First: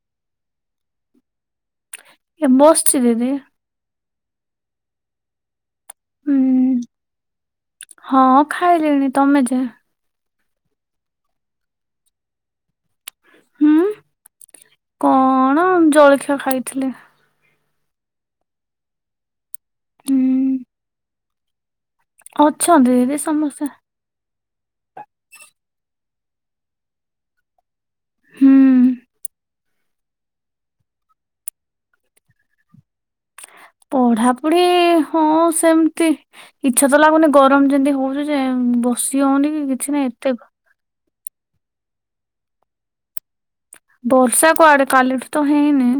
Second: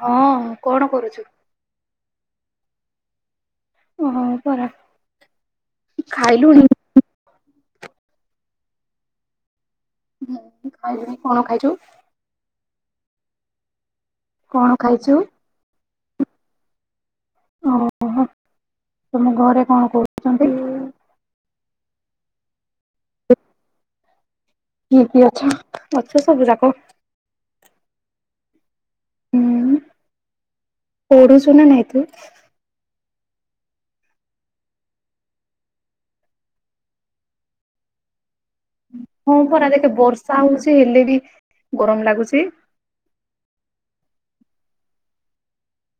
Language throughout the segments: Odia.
ହଁ କଣ କରୁଛୁ। ଏ ବସଛି ଦିଦି। ହଁ ପରା, ହୁଁ ଖାଇଲୁଣି। ହଁ ଖାଇଲିଣି, ତମେ ଯେ? ହୁଁ ଖାଇଲିଣି, କଣ ଖାଇଛୁ? ହୁଁ କଣ ଖାଇଛୁ। କଣ ଜଳଖିଆ ଖାଇଥିଲି। ଓହୋ, ତମ ଘରେ କଣ କରୁଛନ୍ତି। ହୁଁ ଅଛନ୍ତି ଦିଦି ସମସ୍ତେ। କିଏ କିଏ ଅଛ, ଅଛ ସବୁ ଯାକ। ହୁଁ ହୁଁ ପଢୁଛୁ ନା ନାହିଁ ତୁ? ପଢା ପଢି ହଁ ସେମିତି, ଇଚ୍ଛା ତ ଲାଗୁନି ଗରମ ଯେମତି ହଉଛି ଯେ ବସି ହଁ ହଉନି କି ପରା ଦେଖେ କିଛି ନାହିଁ ଏତେ ବର୍ଷା ହଉଛି ହେଲେ ବି ଗରମ ଲାଗୁଛି। ବର୍ଷା କୁଆଡେ କାଲିଠୁ ତ ହେଇନି।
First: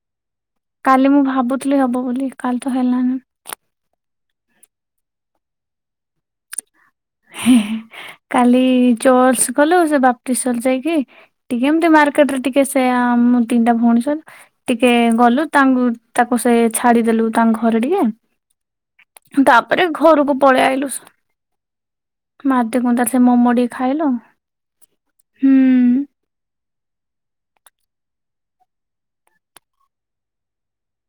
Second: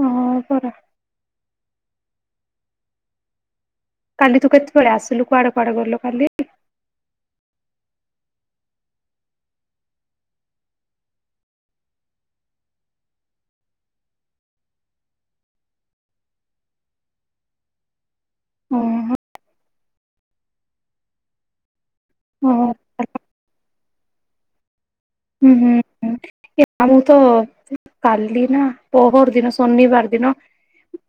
ହଁ ପରା। କାଲି ମୁଁ ଭାବୁଥିଲି ହେବ ବୋଲି କାଲି ତ ହେଲାନି। କାଲି ତୁ କେତେବେଳେ ଆସିଲୁ। କୁଆଡେ କୁଆଡେ ଗଲୁ କାଲି। ହେଁ ହେଁ କାଲି ଜର୍ସ ଗଲୁ ସେ ବାପଟେଶ୍ୱର ଯାଇକି। ଟିକେ ଏମିତି ମାର୍କେଟରେ ଟିକେ ସେ, ମୋ ତିନିଟା ଭଉଣୀ ସହିତ। ଟିକେ ଗଲୁ ତାଙ୍କୁ ତାକୁ ସେ ଛାଡିଦେଲୁ ତାଙ୍କ ଘରେ ଟିକେ। ଓହ। ତାପରେ ଘରକୁ ପଳେଇ ଆଇଲୁ। ଓହୋ। ମାଦକତା ସେ ମୋମୋ ଟିକେ ଖାଇଲୁ। ହୁଁ ହୁଁ ହୁଁ। ଆ ମୁଁ ତ କାଲି ନା ପହରଦିନ ଶନିବାର ଦିନ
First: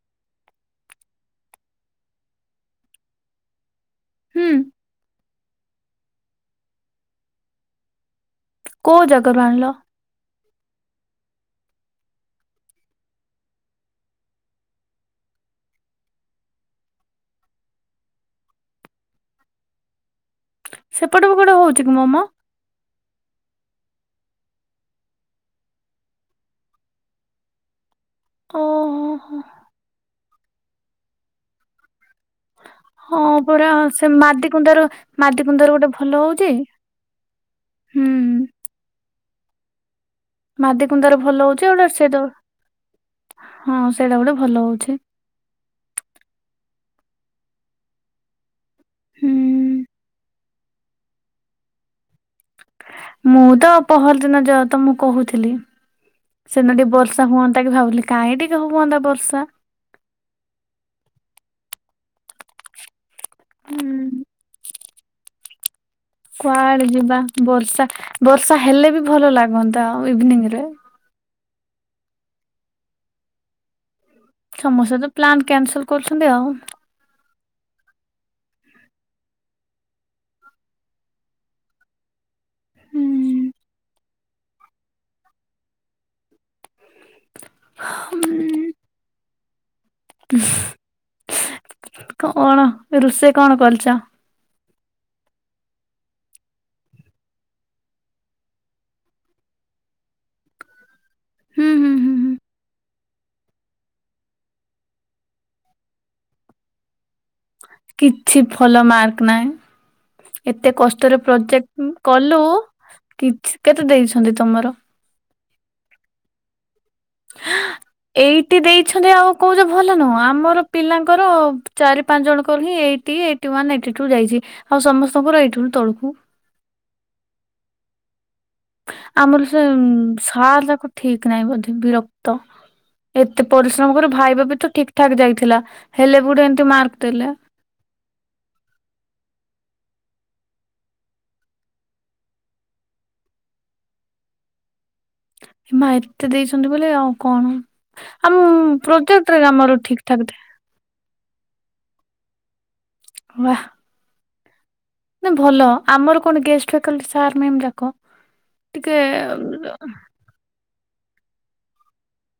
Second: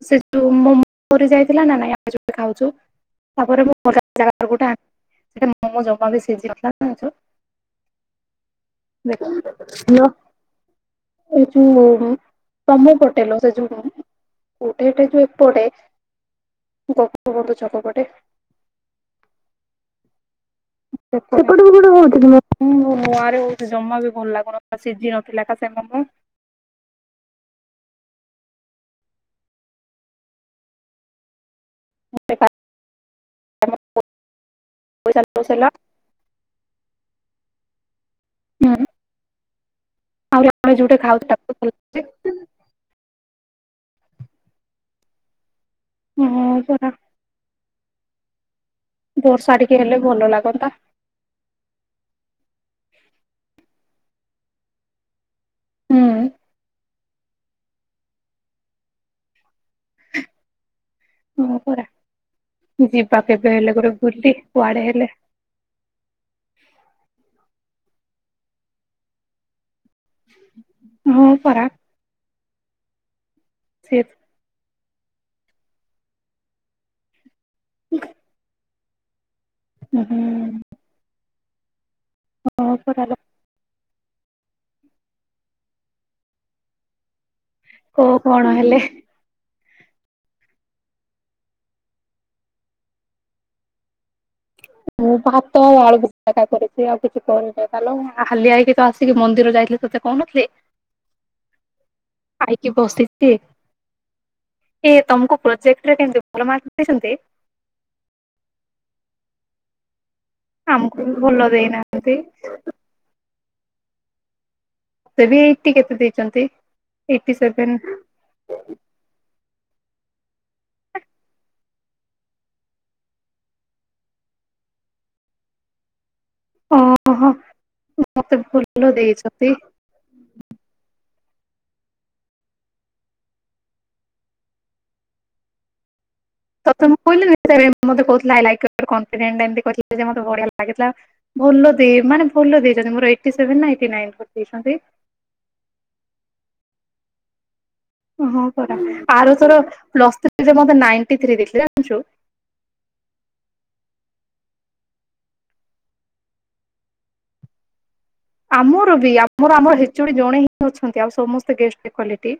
ସେ ଯୋଉ ମୋର [unintelligible] ଯାଇଥିଲା ନା ନାଇଁ ଖାଉଛେ। ତାପରେ ମୁଁ ଜାଗ [unintelligible] ହୁଁ ଗୋଟେ ସେ ମୋମୋ ଜମା ବି ସିଝିନଥିଲା। କୋଉ ଦେଖ ଜାଗାରୁ ଆଣିଲ [unintelligible] ଏ ଯୋଉ ତମୁ ପଟେଲ ସେ ଯୋଉ ଉଠେ ଏଠେ ଯୋ ଏପଟେ ଗୋପବନ୍ଧୁ ଛକ ପଟେ। ସେପଟକୁ ଗୋଟେ ହଉଛି ସେପଟକୁପଟ କି ମୋମୋ କହୁଛି [unintelligible] ହୁଁ, ନୂଆ ରେ ହଉଛି ଜମା ବି ଭଲ ଲାଗୁନଥିଲା ସିଝି ନଥିଲା ଠିକ୍ ସେ ମୋମୋ ଓହୋ ହ ହଁ ପୁରା ପଇସା ସେ ମାଦିକୁୁନ୍ଦାର ଲସ୍ ହେଲା ମାଦିକୁନ୍ଦାରୁ ଗୋଟେ ଭଲ ହଉଛି ହୁଁ। ହୁଁ [unintelligible] ଆପଣ ମାଦି ଯୋଉଟା କୁନ୍ଦାରୁ ଖାଉ [unintelligible] ହଁ ସେଇଟା ଗୋଟେ ଭଲ ହଉଛି। ହୁଁ [unintelligible] ବର୍ଷା ହୁଁ ଟିକେ ହେଲେ ଭଲ ଲାଗନ୍ତା। ମୁଁ ତ ପହରଦିନ ଯେହେତୁ ମୁଁ କହୁଥିଲି ହୁଁ ସେଦିନ ଟିକେ ବର୍ଷ ହୁଅନ୍ତା କି ଭାବୁଥିଲି କାଇଁ ଟିକେ ହୁଅନ୍ତା ବର୍ଷା ହଁ ପରା ଯିବା କେବେ ହେଲେ ଗୋଟେ ହୁଁ ବୁଲି, କୁଆଡେ ହେଲେ? କୁଆଡେ ଯିବା? ବର୍ଷା ବର୍ଷା ହେଲେ ବି ଭଲ ଲାଗନ୍ତା ଆଉ ଇଭିନିଂରେ। ହଁ ପରା। ସେ ସମସ୍ତେ ତ ପ୍ଲାନ୍ କ୍ୟାନସଲ୍ କରୁଛନ୍ତି ଆଉ। ହୁଁ। ଉଁ - ହୁଁ। [unintelligible] ହୁଁ। କୁହ କଣ ହେଲେ? କଣ ରୋଷେଇ କଣ କରିଛ? ମୁଁ ଭାତ ଆଉ ଆଳୁଚକଡ଼ା କରିଛି ଆଉ କିଛି କରିନି, [unintelligible] ହାଲିଆ ହେଇକି ତ ଆସିକି ମନ୍ଦିର ଯାଇଥିଲୁ। ସେ କହୁନଥିଲି, ହୁଁ ହୁଁ ହୁଁ ହୁଁ ଆଇକି ବସି [unintelligible] ଇଏ ତମକୁ ପ୍ରୋଜେକ୍ଟ ରେ କେମିତି ଭଲ ମାର୍କ ଦେଇଛନ୍ତି? କିଛି ଭଲ ମାର୍କ ନାହିଁ। ଏତେ ଆମକୁ ବି କଷ୍ଟରେ ଭଲ ପ୍ରୋଜେକ୍ଟ ଦେଇନାହାନ୍ତି କଲୁ, କିଛି କେତେ ଦେଇଛନ୍ତି ତମର? ମତେ ବି ଏଇଟି କେତେ ଦେଇଛନ୍ତି, ଏଇଟି ସେଭେନ୍। ଏଇଟି ଦେଇଛନ୍ତି ଆଉ କହୁଛ ଭଲ ନୁହଁ, ଆମର ପିଲାଙ୍କର ଚାରି ପାଞ୍ଚ ଜଣଙ୍କର ହିଁ ଏଇଟି ହି ଏଇ ଏଇଟି ୱାନ୍ ଏଇଟି ଟୁ ଯାଇଛି, ଆଉ ସମସ୍ତଙ୍କର ଏଇଟିରୁ ତଳକୁ। ଓ ହୋ ମତେ ଭୁଲ ଆମର ସେ ସାର ଯାକ ଠିକ୍ ନାହିଁ ବୋଧେ ବିରକ୍ତ ଏତେ ପରିଶ୍ରମ କରୁ ଭାଇବା ବି ତ ଠିକ୍ ଠାକ୍ ଯାଇଥିଲା, ହେଲେ [unintelligible] ତତେ ମୁଁ ଦେଲେ କହିଲିନି ସେ ମତେ କହୁଥିଲା ଆଇ ଲାଇକ ୟୋର୍ କନ୍ଫିଡେଣ୍ଟ, ଏମିତି କହିଥିଲା ଯେ ମତେ ବଢିଆ ଲାଗିଥିଲା। ଭଲ ଦେଇ ମାନେ ଭଲ ଦେଇଛନ୍ତି, ମୋର ଏଇଟି ସେଭେନ ନା ଏଇଟି ନାଇନ କରିଦେଇଛନ୍ତି। ଏ ମା ଏତେ ଦେଇଛନ୍ତି ବୋଲେ ଆଉ କଣ? ଆମ ହଁ ପରା ଆର ପ୍ରୋଜେକ୍ଟରେ ଥର ଆମର ଠିକ ପ୍ଲସ୍ ଠାକ ଥିଲା ଥ୍ରୀରେ ମତେ ନାଇଟୀ ଥ୍ରୀ ଦେଇଥିଲେ ଜାଣିଛୁ? ୱା। ନା ଭଲ, ଆମର କଣ ଗେଷ୍ଟ ଭେକ୍ଲଟି ସାର୍ ମ୍ୟାମ ଯାକ ଆମର ଟିକେ ବି ଆମର ଏଚ ଓ ଡ଼ି ଜଣେ ହିଁ ଅଛନ୍ତି, ଆଉ ସମସ୍ତେ ଗେଷ୍ଟ ଭ୍ୟାକୁଲିଟି।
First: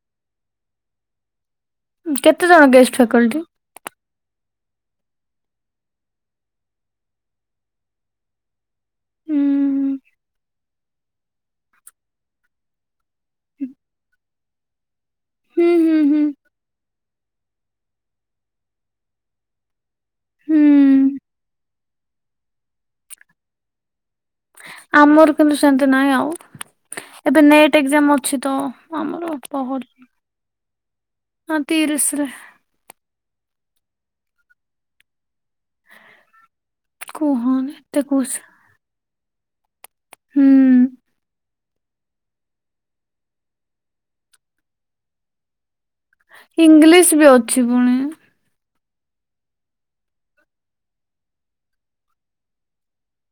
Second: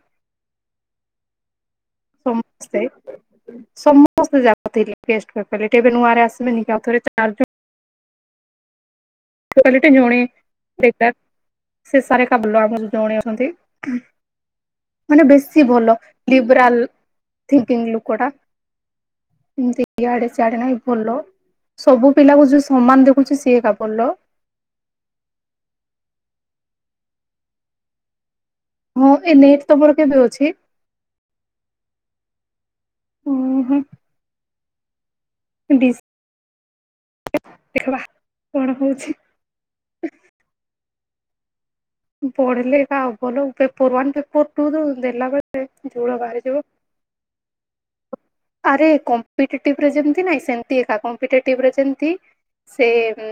କେତେ ଜଣ ଗେଷ୍ଟ ଭ୍ୟାକଲ୍ଟି? ସମସ୍ତେ ଯାକଥିଲେ ଗେଷ୍ଟ ଭ୍ୟାକୁଲିଟି, ଏବେ ନୂଆରେ ଆସିବେନି କି ଆଉ ଥରେ ଚାରି ହୁଁ ଭ୍ୟାକୁଲିଟି ଜଣେ ସେଇଟା ସେ ସାର୍ ଏକା [unintelligible] ଜଣେ ଅଛନ୍ତି। ମାନେ ବେଶୀ ହୁଁ ଭଲ ହୁଁ ହୁଁ ଲିବରାଲ ଥିକିଙ୍ଗ ଲୋକଟା, ଏମିତି ଇଆଡେ ସିଆଡେ ନାଇ ହୁଁ ଭଲ, ସବୁ ପିଲାକୁ ଯୋଉ ସମାନ ଦେଖୁଛି ସିଏ ଏକା ଭଲ। ଆମର କିନ୍ତୁ ସେମତି ନାହିଁ ଆଉ, ଏବେ ନେଟ୍ ଏକଜାମ ଅଛି ତ। ହଁ ଆମର ବେ ନେଟ୍ ପହର ତମର କେବେ ଅଛି? ହଁ ତିରିଶରେ। ଉଁ - ହୁଁ। ଡିସ କୁହନି ଏତେ ଦେଖବା କହୁଛି କଣ ହଉଛି ହୁଁ ପଢିଲେ ଏକା ହବଲୋ ପେପର ୱାନ୍ ପେପର୍ ଟୁ ଦ ଦେଲାବେଳେ ଯୋଡ଼ ବା ଇଂଲିଶ ବି ଅଛି ପୁଣି ଆରେ କମ୍ଟିଟେଟିଭ୍ ରେ ଯେମତି ନାଇଁ ସେମତି ଏକା କମ୍ଟିଟେଟିଭ୍ ଯେମତି ସେମ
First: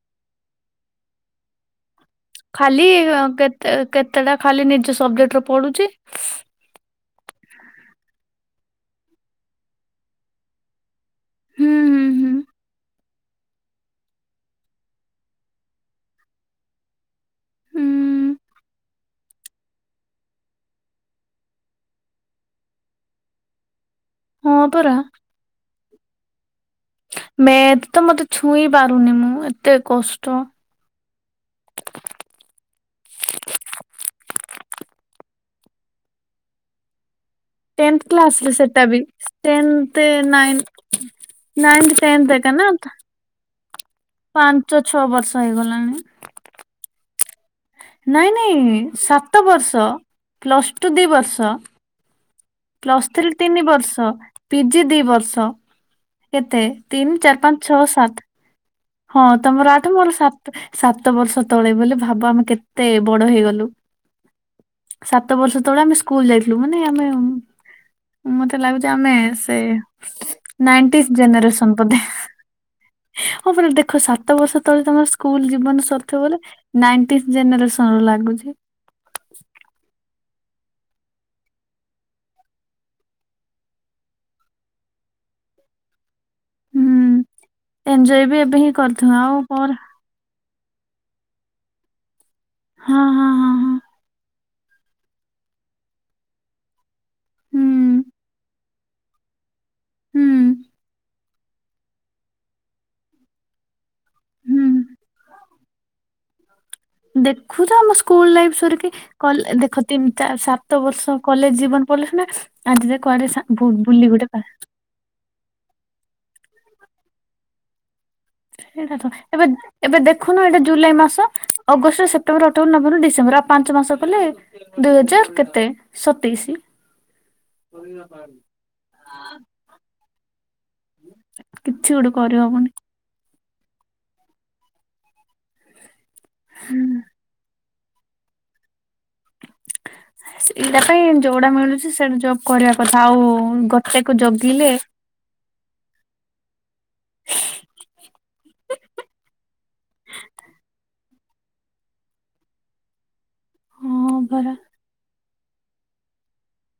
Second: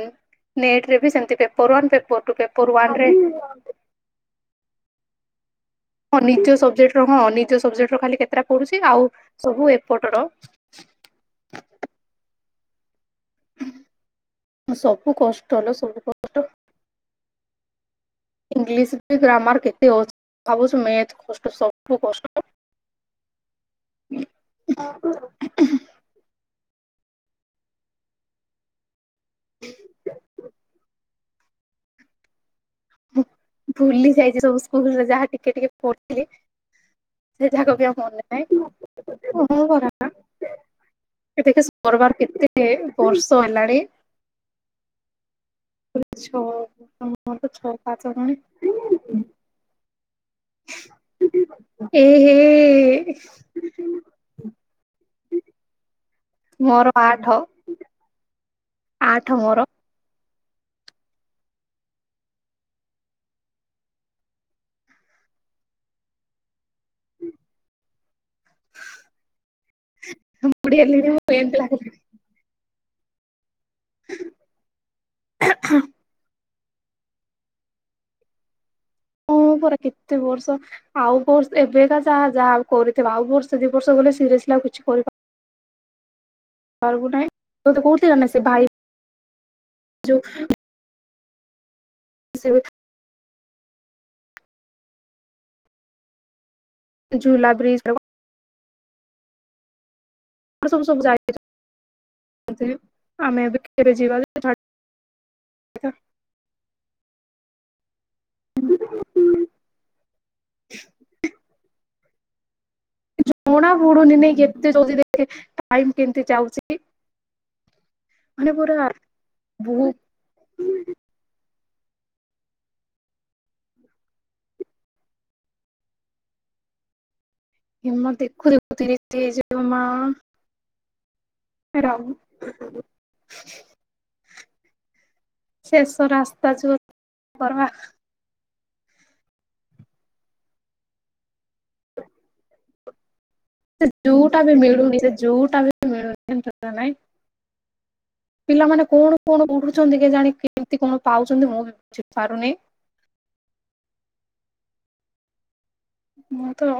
ନେଟରେ ବି ସେମିତି paper one paper two paper ୱାନରେ ଏ କେତେଟା ଖାଲି ନିଜ ସବଜେକ୍ଟର ପଢୁଛି ହଁ ନିଜ ସବଜେକ୍ଟ ର ହଁ ନିଜ ସବଜେକ୍ଟ ର ଖାଲି କେତେଟା ପଡୁଛି ଆଉ ସବୁ ଏପଟ ର ହୁଁ ହୁଁ ହୁଁ ସବୁ କଷ୍ଟ ଲୋ ସବୁ କଷ୍ଟ ହୁଁ ଇଂଲିଶ ବି ଗ୍ରାମାର କେତେ ଅଛି ଭାବୁଛୁ ମ୍ୟାଥ କଷ୍ଟ ସବୁ କଷ୍ଟ [inaudible] ହଁ ପରା ମେଥ ତ ମତେ ଛୁଇଁ ପାରୁନି ମୁଁ ମୁଁ ଏତେ କଷ୍ଟ ଭୁଲି ଯାଇଛି ସବୁ ସ୍କୁଲରେ ଯାହା ଟିକେ ଟିକେ ପଢୁଥିଲି ସେ ଜାକ ବି ଆଉ ଟେନ୍ଥ ମନେ କ୍ଲାସରେ ନାହିଁ ସେଟା ବି କ ହଁ ଟେନ୍ଥ ପରା ନାଇନ୍ ଏ ଦେଖ ନାଇନ୍ଥ ସୋରବାର ଟେନ୍ଥ ଏକା ନା କେତେଯେ ବର୍ଷ ହେଲାଣି ପାଞ୍ଚ ଛଅ ବର୍ଷ ହେଇଗଲା ଛଅ ତ [unintelligible] ଛଅ ପାଞ୍ଚ ନାଇଁ ଗଣି ନାଇଁ ସାତ ବର୍ଷ ପ୍ଲସ ଟୁ ଦି ବର୍ଷ ଏ ହେ ପ୍ଲସ୍ ଥ୍ରୀ ତିନି ବର୍ଷ ପିଜି ଦି ବର୍ଷ କେତେ ମୋର ତିନି ଆଠ ଚାରି ପାଞ୍ଚ ଛଅ ସାତ ହଁ ଆଠ ମୋର ତମର ଠ ମୋର ସାତ ସାତ ବର୍ଷ ତଳେ ବୋଲି ଭାବ ଆମେ କେତେ ବଡ ହେଇଗଲୁ ସାତ ବର୍ଷ ତଳେ ଆମେ ସ୍କୁଲ ଯାଇଥିଲୁ ମାନେ ଆମେ ମତେ ଲାଗୁଛି ଆମେ ସେ ବୁଢୀ ନାଇଟି ହେଲିଣି ମୁଁ ଏମିତି ଜେନେରେସନ୍ ଲାଗିଲାଣି ବଧେ ହଁ ମାନ ଦେଖ ସାତ ବର୍ଷ ତଳେ ତମର ସ୍କୁଲ ଜୀନ ସତ ବୋଲେ ନାଇଟି ଜେନେରେସନ ରୁ ଲାଗୁଛି ଓ ପରା କେତେ ବର୍ଷ ଆଉ କୋର୍ଷ ଏବେକା ଯାହା ଯାହା କରିଥିବା ଆଉ ବର୍ଷ ଦି ବର୍ଷ ଗଲେ ସିରିଏଶ୍ ଆଉ କିଛି କରି କରିବୁ ହୁଁ ନାହିଁ ତ ତ ଏଞ୍ଜୟ କୋଉଥିଲା ବି ସେ ଏବେ ହିଁ ଭାଇ କରିଥିବ ଆଉ ପରେ ଯଉ ସେ ହଁ ହଁ ହଁ ହଁ ଝୁଲା ବ୍ରିଜ ହୁଁ। ହୁଁ ସବୁ ସବୁ ଯାଇ ଆମେ ଏବେ ଯିବା ହୁଁ [unintelligible] ଦେଖୁଛ ଆମ ସ୍କୁଲ ଲାଇଫ୍ ସରିକି ଯେ କଲେ ଦେଖ ତିନି ସାତ ବର୍ଷ କଲେଜ ଜୀବନ ପଡ଼ିଲେ ସୁନା ଆଜି କୁଆଡେ ସା ବୁ ଜଣା ବୁଲି ପଡୁନି ଗୋଟେ ନାଇ ପା କେତେ ଜଲଦି ଦେଖ ଟାଇମ କେମତି ଯାଉଛି। ମାନେ ପୁରା ସେଇଟା ତ ଏବେ ଏବେ ବହୁତ ଦେଖୁନ ଏଟା ଜୁଲାଇ ମାସ ଅଗଷ୍ଟ ସେପ୍ଟେମ୍ବର ଅଠବର ନଭେବର ଡିସେମ୍ବର ଆଉ ପାଞ୍ଚ ମାସ କଲେ ଦୁଇ ହଜାର କେତେ ସତେଇଶି ଏମା ଦେଖୁ ଦେଖୁତିରିଶ ଡେ ହେଇଯିବ ମା କିଛି ରହୁ ଗୋଟେ କରିହବୁନି ଶେଷ ରାସ୍ତା ଯୋ କରବା ସେଇଟା ପାଇଁ ଯୋଉଟା ମିଳୁଛି ସେଟା ଜବ କରିବା କଥା ଆଉ। ସେ ଗୋଟେକୁ ଜଉଟା ବି ଜଗିଲେ ମିଳୁନି ସେ ଜୁଟା ବି ମିଳୁନି ନାଇଁ। ପିଲାମାନେ କଣ କଣ ଉଠୁଛନ୍ତି କି ଜାଣି କେମିତି କଣ ପାଉଛନ୍ତି ମୁଁ ବି ବୁଝିପାରୁନି। ହଁ ପରା। ମୁଁ ତ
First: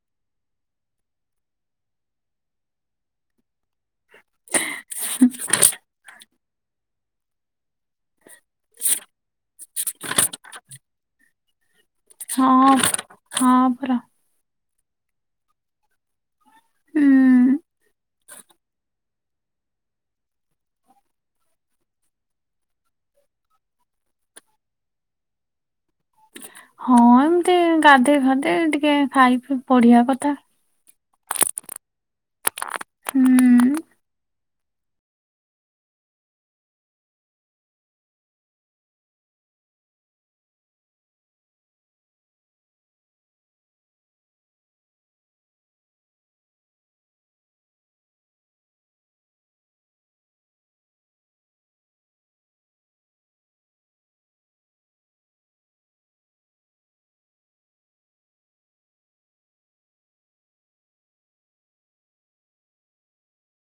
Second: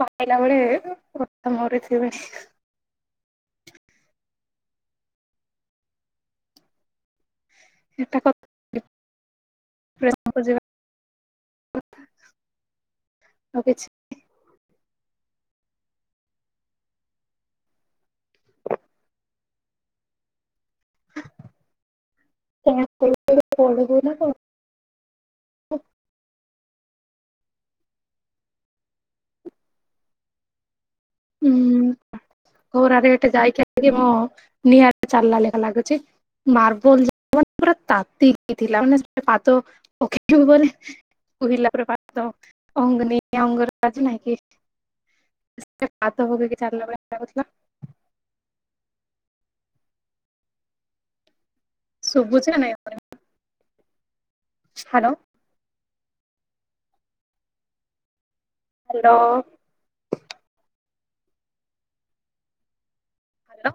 ପାଇଲା ବେଳେ କଥା ମରିଥିବି। ଏଠା [unintelligible] ହଁ ହଁ ଆଉ କିଛି ପରା ହୁଁ। ପିବୁ ନା କଣ? ହଁ ଏମିତି ଗାଧୋଇ ଖାଧୋଇ ଟିକେ ଖାଇ ପଢିବା କଥା। ହୁଁ ଘୋରରେ ଗୋଟେ ହୁଁ। ଯାଇକି ମୁଁ ନିଆଁରେ ଚାଲିଲା ଲେଖା ଲାଗୁଛି। ମାର୍ବଲ ମ ପା ତାତି [unintelligible] [unintelligible] [unintelligible] ଶୁଭୁଛି ନା ନାଇଁ? ହ୍ୟାଲୋ। ହ୍ୟାଲୋ। ହ୍ୟାଲୋ